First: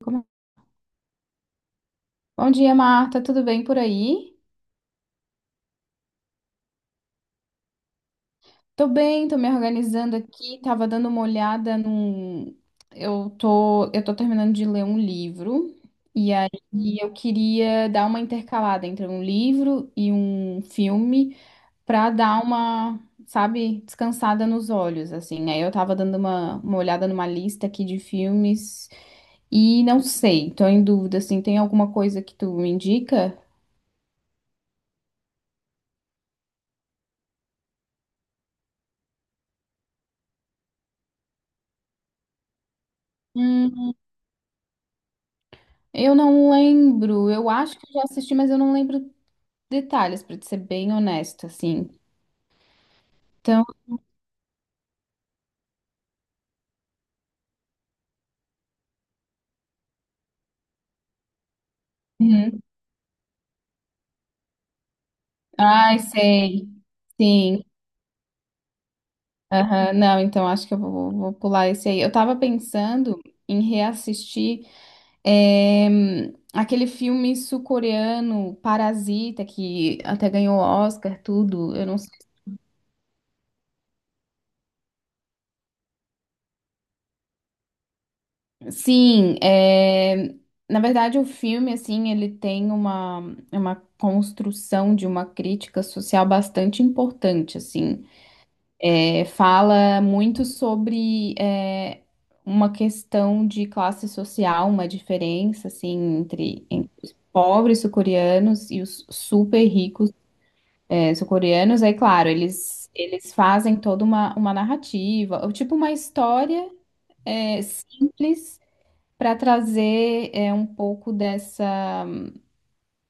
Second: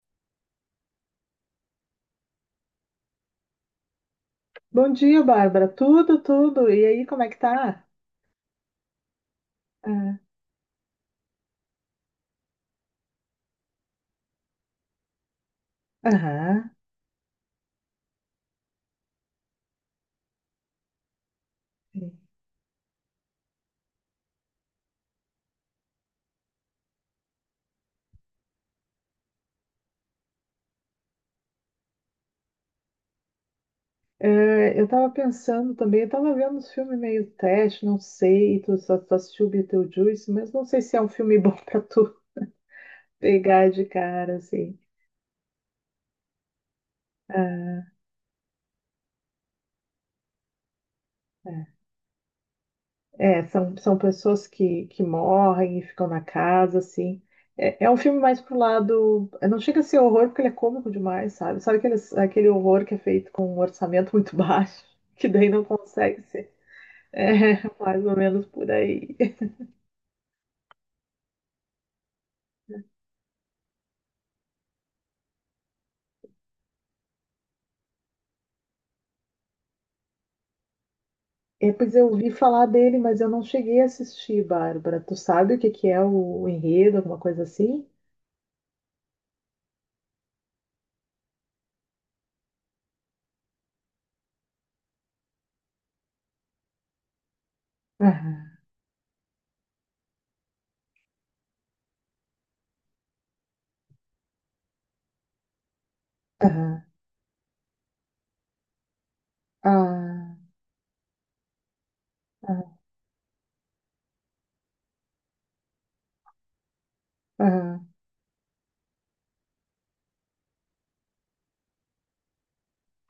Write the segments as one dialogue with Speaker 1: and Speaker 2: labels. Speaker 1: Como- Bom dia, Marta. Tudo bem por aí?
Speaker 2: Bom dia, Bárbara. Tudo, tudo. E aí, como é que tá?
Speaker 1: Tô bem, tô me organizando
Speaker 2: Ah.
Speaker 1: aqui. Tava dando uma olhada num. Eu tô terminando de ler um livro. E aí
Speaker 2: Aham.
Speaker 1: eu queria dar uma intercalada entre um livro e um filme pra dar uma, sabe, descansada nos olhos, assim. Aí eu tava dando uma olhada numa lista aqui de filmes e não sei, tô em dúvida, assim. Tem alguma coisa que tu me indica?
Speaker 2: É, eu tava pensando também, eu tava vendo uns filmes meio teste, não sei, tu assistiu Beetlejuice, mas não sei se é um filme bom pra tu pegar de cara, assim.
Speaker 1: Eu não lembro. Eu acho
Speaker 2: Ah,
Speaker 1: que eu já assisti, mas eu não lembro detalhes, pra te ser bem honesta,
Speaker 2: é.
Speaker 1: assim.
Speaker 2: É,
Speaker 1: Então,
Speaker 2: são, são pessoas que morrem e ficam na casa, assim. É um filme mais pro lado. Não chega a ser horror porque ele é cômico demais, sabe? Sabe aquele
Speaker 1: uhum.
Speaker 2: horror que é feito com um orçamento muito baixo, que daí não
Speaker 1: Ai,
Speaker 2: consegue ser.
Speaker 1: sei.
Speaker 2: É,
Speaker 1: Sim.
Speaker 2: mais ou menos por aí.
Speaker 1: Aham. Não, então acho que eu vou pular esse aí. Eu tava pensando em reassistir aquele filme sul-coreano, Parasita, que até ganhou Oscar,
Speaker 2: É,
Speaker 1: tudo. Eu
Speaker 2: pois
Speaker 1: não
Speaker 2: eu
Speaker 1: sei.
Speaker 2: ouvi falar dele, mas eu não cheguei a assistir, Bárbara. Tu sabe o que que é o enredo, alguma coisa assim?
Speaker 1: Sim, é... Na verdade o filme, assim, ele tem uma construção de uma crítica social bastante importante, assim.
Speaker 2: Aham,
Speaker 1: É, fala muito sobre uma questão de classe social, uma diferença, assim, entre,
Speaker 2: aham,
Speaker 1: entre os pobres sul-coreanos e os super ricos
Speaker 2: ah,
Speaker 1: sul-coreanos. Aí, claro,
Speaker 2: ah,
Speaker 1: eles fazem toda uma narrativa, ou tipo uma história
Speaker 2: aham.
Speaker 1: simples para trazer um pouco dessa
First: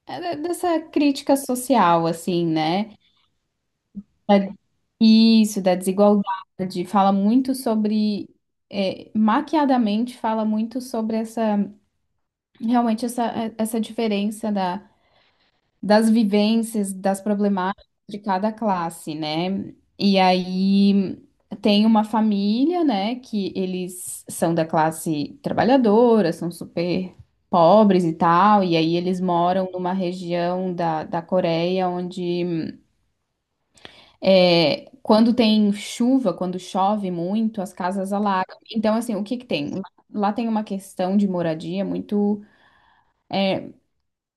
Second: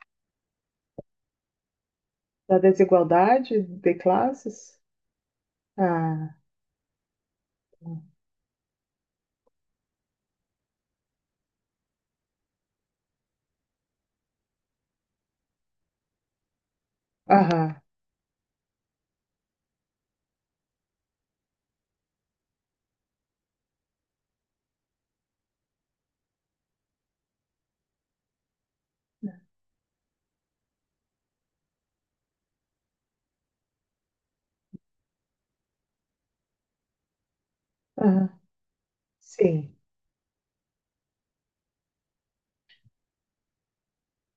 Speaker 1: dessa crítica social, assim,
Speaker 2: Da
Speaker 1: né?
Speaker 2: desigualdade de
Speaker 1: Da-
Speaker 2: classes?
Speaker 1: Isso, da
Speaker 2: Ah,
Speaker 1: desigualdade. Fala muito
Speaker 2: ah,
Speaker 1: sobre maquiadamente fala muito sobre essa realmente essa, essa diferença das vivências, das
Speaker 2: aham,
Speaker 1: problemáticas de cada classe, né? E aí tem uma família, né, que eles são da classe trabalhadora, são super pobres e tal, e aí eles moram numa região da, da Coreia onde quando tem chuva, quando chove muito, as casas
Speaker 2: aham.
Speaker 1: alagam. Então, assim, o que que tem?
Speaker 2: Sim.
Speaker 1: Lá tem uma questão de moradia muito,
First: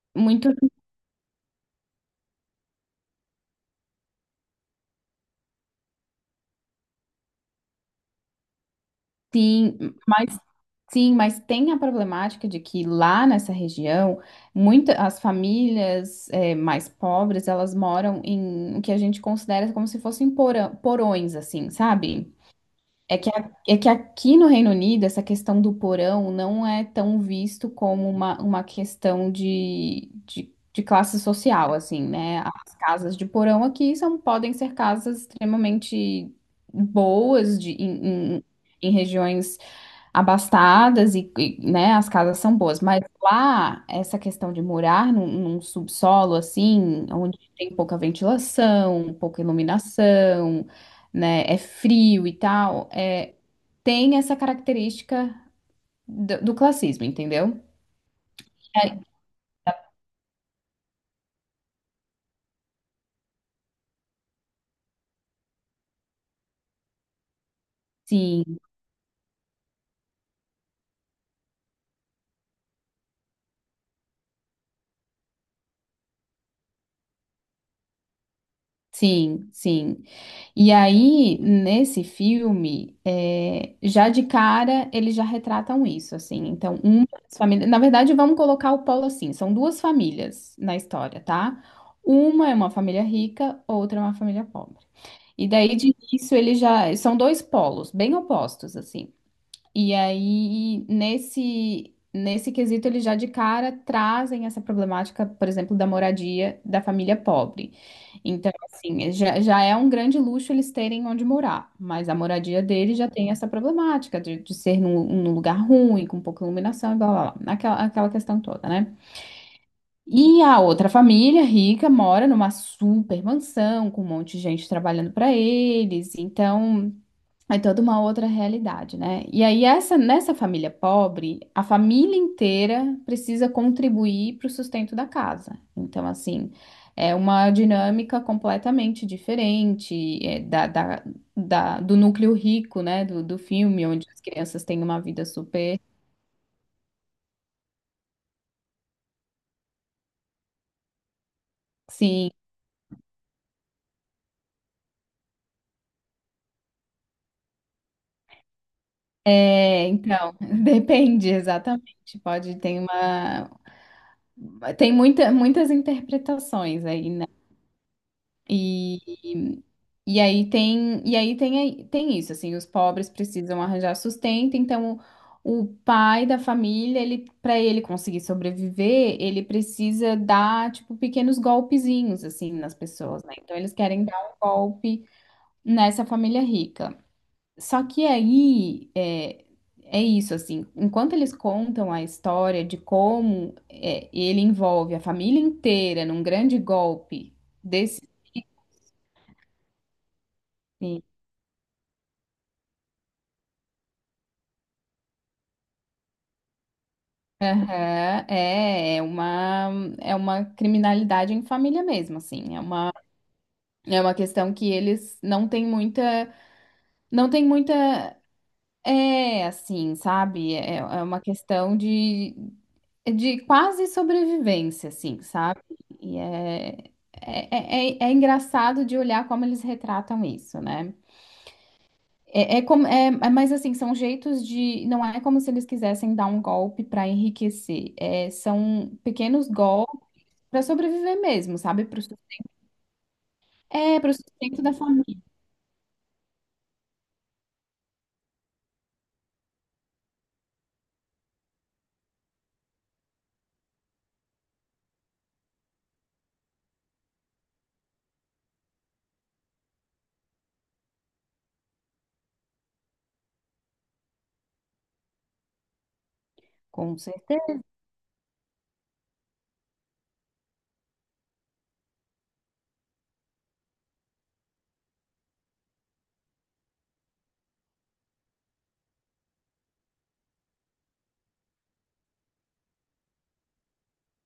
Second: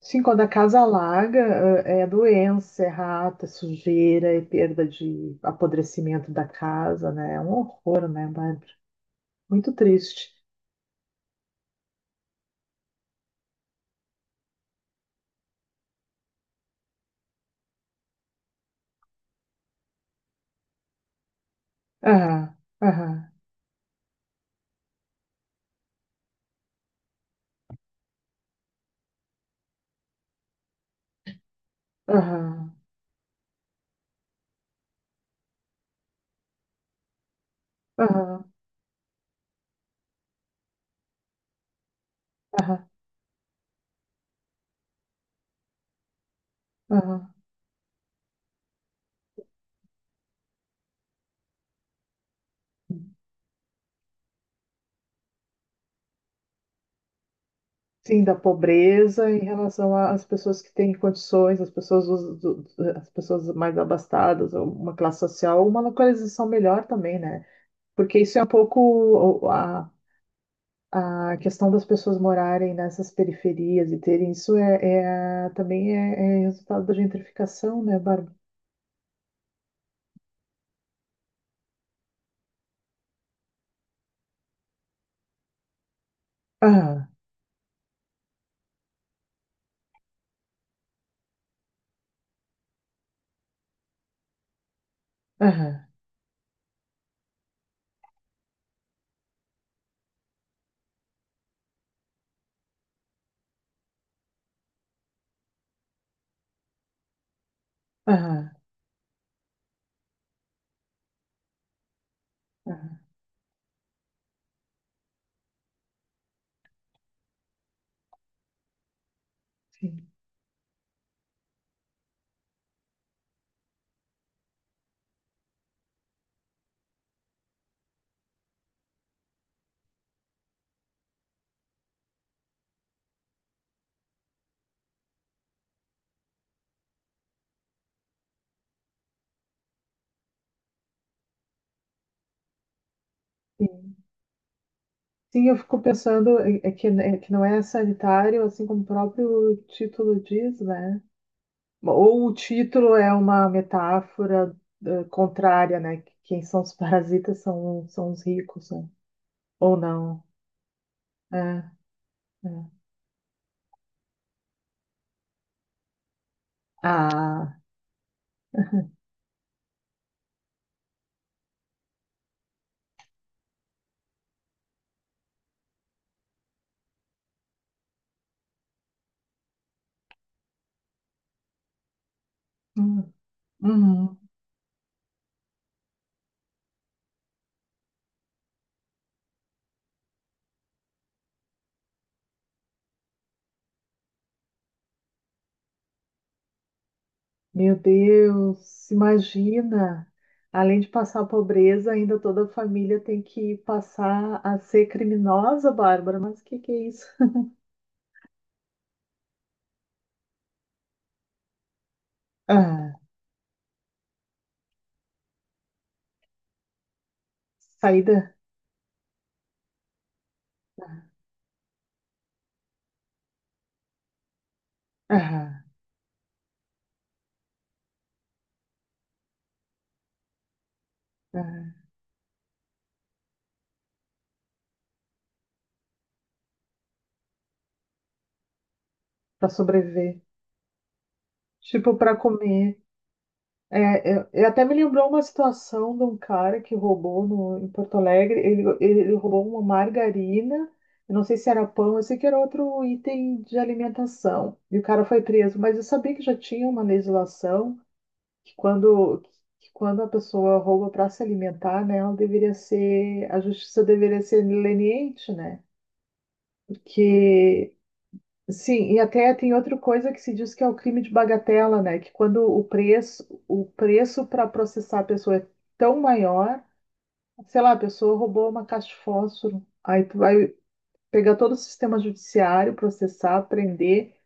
Speaker 2: Sim, quando a
Speaker 1: muito,
Speaker 2: casa alaga, eh, é doença, é rato, é sujeira, é perda de apodrecimento da casa, né? É um horror, né, Bárbara? Muito
Speaker 1: sim,
Speaker 2: triste.
Speaker 1: mais. Sim, mas tem a problemática de que lá nessa região, muita, as famílias mais pobres, elas moram em o que a gente considera como se fossem porão- porões, assim, sabe?
Speaker 2: Aham,
Speaker 1: É que,
Speaker 2: aham.
Speaker 1: a- é que aqui no Reino Unido, essa questão do porão não é tão visto como uma questão de classe social, assim, né?
Speaker 2: Aham,
Speaker 1: As casas de porão aqui são, podem ser casas extremamente boas de, em
Speaker 2: aham,
Speaker 1: em- em regiões abastadas e, né, as casas são boas,
Speaker 2: aham,
Speaker 1: mas lá essa questão de morar num, num subsolo assim,
Speaker 2: aham.
Speaker 1: onde tem pouca ventilação, pouca iluminação, né, é frio e tal, é, tem essa característica do, do classismo, entendeu?
Speaker 2: Sim, da
Speaker 1: É,
Speaker 2: pobreza em relação às pessoas que têm condições, as pessoas, as pessoas mais abastadas, ou uma classe social, uma localização melhor também, né? Porque isso é um
Speaker 1: sim,
Speaker 2: pouco o- a, a questão das pessoas morarem nessas periferias e terem isso também é resultado da gentrificação, né, Bárbara?
Speaker 1: sim, sim. E aí, nesse filme, é, já de cara, eles já retratam isso, assim. Então, uma
Speaker 2: Aham,
Speaker 1: das famílias. Na verdade, vamos colocar o polo assim: são duas famílias na história, tá? Uma é uma família rica, outra é uma família pobre. E
Speaker 2: aham,
Speaker 1: daí, de início, eles já. São dois polos, bem opostos, assim. E aí, nesse, nesse quesito, eles já de cara trazem essa problemática, por exemplo, da moradia da família pobre.
Speaker 2: aham,
Speaker 1: Então, assim, já, já é um grande luxo eles terem onde morar, mas a moradia
Speaker 2: aham,
Speaker 1: deles já tem essa problemática de ser num, num lugar ruim, com pouca iluminação e blá blá blá, aquela, aquela questão toda, né?
Speaker 2: sim.
Speaker 1: E a outra família rica mora numa super mansão, com um monte de gente trabalhando para eles, então. É toda uma outra realidade, né? E aí, essa, nessa família pobre, a família inteira precisa contribuir para o sustento da casa. Então, assim, é uma dinâmica completamente diferente é, do núcleo rico, né? Do, do filme, onde as crianças têm uma vida
Speaker 2: Sim, eu
Speaker 1: super.
Speaker 2: fico pensando é que, né, é que não é sanitário, assim como o próprio título diz, né? Ou
Speaker 1: Sim.
Speaker 2: o título é uma metáfora eh, contrária, né? Quem são os parasitas são os ricos, né? Ou
Speaker 1: É,
Speaker 2: não.
Speaker 1: então, depende
Speaker 2: É,
Speaker 1: exatamente. Pode ter
Speaker 2: é.
Speaker 1: uma. Tem muita, muitas interpretações aí, né?
Speaker 2: Ah,
Speaker 1: E aí tem, e aí tem, Tem isso, assim, os pobres precisam arranjar sustento, então o pai da família, ele, para ele conseguir sobreviver, ele precisa dar, tipo, pequenos golpezinhos, assim, nas
Speaker 2: hum,
Speaker 1: pessoas, né? Então eles querem
Speaker 2: uhum.
Speaker 1: dar um golpe nessa família rica. Só que aí é, é isso, assim, enquanto eles contam a história de como é, ele envolve a família inteira num grande golpe
Speaker 2: Meu
Speaker 1: desse.
Speaker 2: Deus, imagina! Além de passar a pobreza, ainda toda a família tem que passar a ser criminosa, Bárbara. Mas o que que é isso?
Speaker 1: Aham, é, é uma criminalidade em família mesmo, assim,
Speaker 2: Ah,
Speaker 1: é uma questão que eles não têm muita, não tem muita,
Speaker 2: saída.
Speaker 1: é, assim, sabe, é, é uma questão de quase sobrevivência, assim, sabe,
Speaker 2: Ah.
Speaker 1: e é, é engraçado de olhar como eles retratam isso, né,
Speaker 2: É,
Speaker 1: é, é como, mas assim, são jeitos de, não é como se eles quisessem dar um golpe para enriquecer, é, são pequenos
Speaker 2: para
Speaker 1: golpes.
Speaker 2: sobreviver.
Speaker 1: Para sobreviver mesmo, sabe?
Speaker 2: Tipo,
Speaker 1: Pro, sus-
Speaker 2: para comer.
Speaker 1: é, para
Speaker 2: É,
Speaker 1: o
Speaker 2: é,
Speaker 1: sustento
Speaker 2: até
Speaker 1: da
Speaker 2: me lembrou
Speaker 1: família.
Speaker 2: uma situação de um cara que roubou no, em Porto Alegre. Ele roubou uma margarina. Eu não sei se era pão, eu sei que era outro item de alimentação. E o cara foi preso. Mas eu sabia que já tinha uma legislação que quando, que quando a pessoa rouba para se alimentar, né, ela deveria ser, a justiça deveria ser leniente, né?
Speaker 1: Com certeza.
Speaker 2: Porque. Sim, e até tem outra coisa que se diz que é o crime de bagatela, né? Que quando o preço para processar a pessoa é tão maior, sei lá, a pessoa roubou uma caixa de fósforo, aí tu vai pegar todo o sistema judiciário, processar, prender,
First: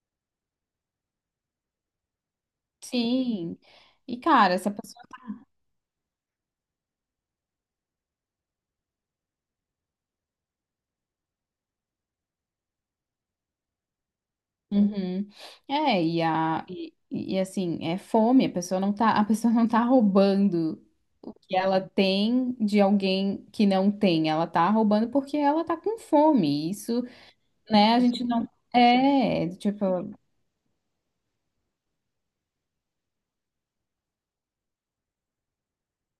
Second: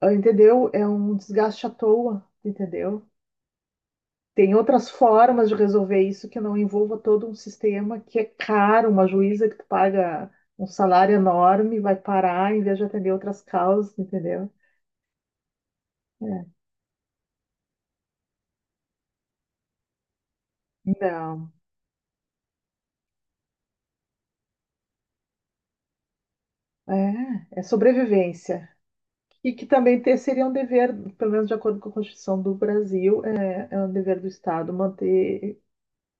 Speaker 2: ah, entendeu? É um desgaste à toa, entendeu?
Speaker 1: Sim. E,
Speaker 2: Tem
Speaker 1: cara, essa
Speaker 2: outras
Speaker 1: pessoa.
Speaker 2: formas de resolver isso que não envolva todo um sistema que é caro, uma juíza que tu paga um salário enorme, vai parar em vez de atender outras causas, entendeu?
Speaker 1: Uhum. É, e,
Speaker 2: É.
Speaker 1: a, e, e assim, é fome, a pessoa não tá, a pessoa não tá roubando o
Speaker 2: Não.
Speaker 1: que ela tem de alguém que não tem. Ela tá roubando porque ela tá com fome. Isso,
Speaker 2: É, é
Speaker 1: né, a gente não.
Speaker 2: sobrevivência.
Speaker 1: É,
Speaker 2: E que
Speaker 1: tipo,
Speaker 2: também seria um dever, pelo menos de acordo com a Constituição do Brasil, é um dever do Estado manter,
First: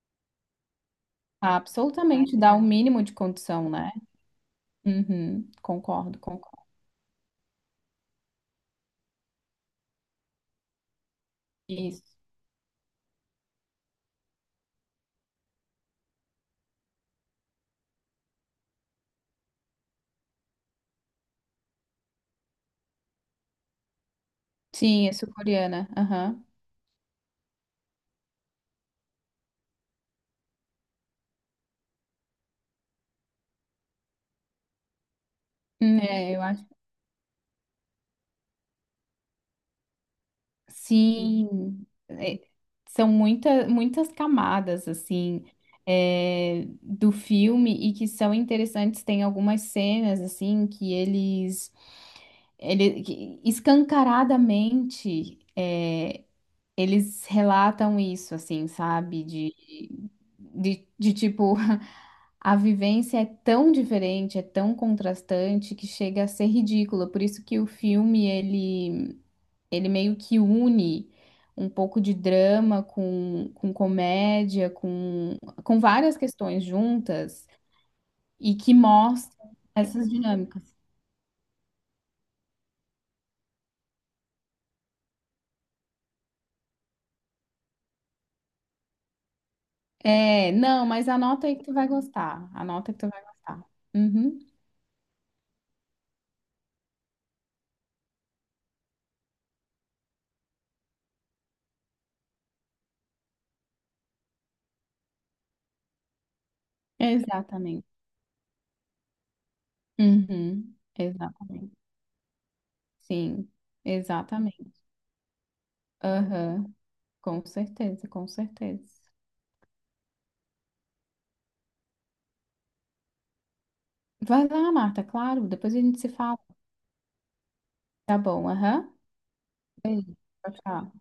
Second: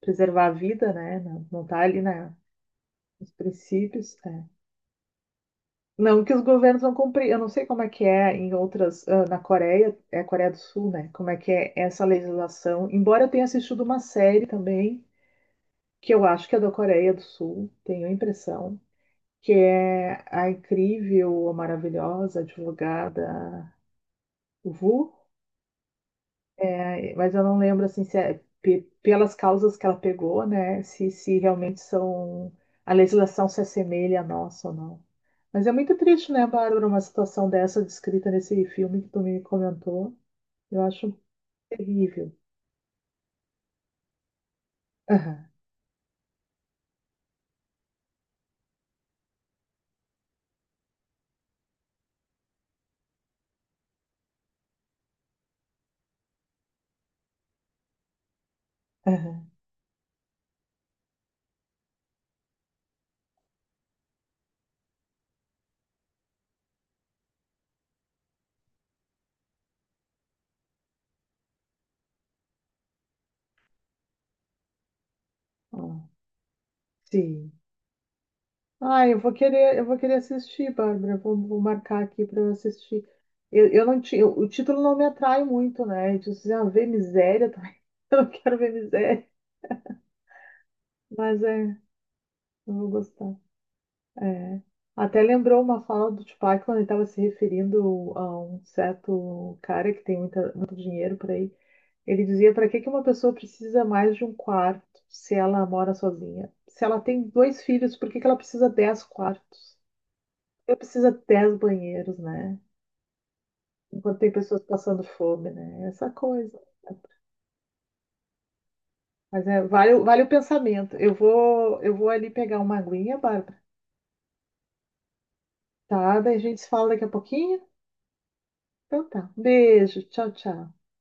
Speaker 2: preservar a vida, né? Não, não tá ali
Speaker 1: absolutamente dá o mínimo de
Speaker 2: nos
Speaker 1: condição, né?
Speaker 2: princípios. É.
Speaker 1: Uhum, concordo,
Speaker 2: Não que os
Speaker 1: concordo.
Speaker 2: governos vão cumprir. Eu não sei como é que é em outras, ah, na Coreia, é a Coreia do Sul, né? Como é que é
Speaker 1: Isso.
Speaker 2: essa legislação. Embora eu tenha assistido uma série também, que eu acho que é da Coreia do Sul, tenho a impressão, que é a incrível, a maravilhosa advogada
Speaker 1: Sim, é
Speaker 2: Vu.
Speaker 1: sul-coreana. Aham.
Speaker 2: É, mas eu não lembro assim se é pelas causas que ela pegou, né? Se realmente são a legislação se assemelha à nossa ou não. Mas é muito triste,
Speaker 1: É, eu
Speaker 2: né,
Speaker 1: acho.
Speaker 2: Bárbara, uma situação dessa descrita nesse filme que tu me comentou. Eu acho
Speaker 1: Sim,
Speaker 2: terrível.
Speaker 1: é, são muita, muitas camadas assim
Speaker 2: Aham,
Speaker 1: do filme e que são interessantes. Tem algumas cenas assim que eles, ele, que escancaradamente é, eles relatam isso, assim, sabe?
Speaker 2: aham,
Speaker 1: De, de tipo a vivência é tão diferente, é tão contrastante que chega a ser ridícula. Por isso que o filme ele. Ele meio que une um pouco de drama com comédia, com
Speaker 2: ó,
Speaker 1: várias questões juntas
Speaker 2: sim.
Speaker 1: e que
Speaker 2: Ah, eu vou
Speaker 1: mostra
Speaker 2: querer, eu vou
Speaker 1: essas
Speaker 2: querer assistir,
Speaker 1: dinâmicas.
Speaker 2: Bárbara. Vou marcar aqui para eu assistir. Eu não tinha, o título não me atrai muito, né? Eu disse, ah, ver miséria também. Eu não quero ver miséria,
Speaker 1: É, não, mas
Speaker 2: mas
Speaker 1: anota aí que tu
Speaker 2: é,
Speaker 1: vai gostar.
Speaker 2: eu vou
Speaker 1: Anota que tu vai
Speaker 2: gostar.
Speaker 1: gostar. Uhum,
Speaker 2: É. Até lembrou uma fala do Tupac quando ele estava se referindo a um certo cara que tem muito dinheiro por aí. Ele dizia: para que que uma pessoa precisa mais de um quarto se ela mora sozinha? Se ela tem dois
Speaker 1: exatamente.
Speaker 2: filhos, por que que ela precisa 10 quartos?
Speaker 1: Uhum,
Speaker 2: Ela precisa dez
Speaker 1: exatamente.
Speaker 2: banheiros, né?
Speaker 1: Sim,
Speaker 2: Enquanto tem pessoas
Speaker 1: exatamente.
Speaker 2: passando fome, né? Essa coisa.
Speaker 1: Aham, com certeza, com certeza.
Speaker 2: Mas é, vale, vale o pensamento. Eu vou ali pegar uma aguinha, Bárbara.
Speaker 1: Vai lá, Marta, claro, depois a gente se
Speaker 2: Tá? Daí a
Speaker 1: fala.
Speaker 2: gente se fala daqui a pouquinho.
Speaker 1: Tá bom, aham.
Speaker 2: Então tá. Um beijo.
Speaker 1: Beijo,
Speaker 2: Tchau,
Speaker 1: tchau,
Speaker 2: tchau.
Speaker 1: tchau.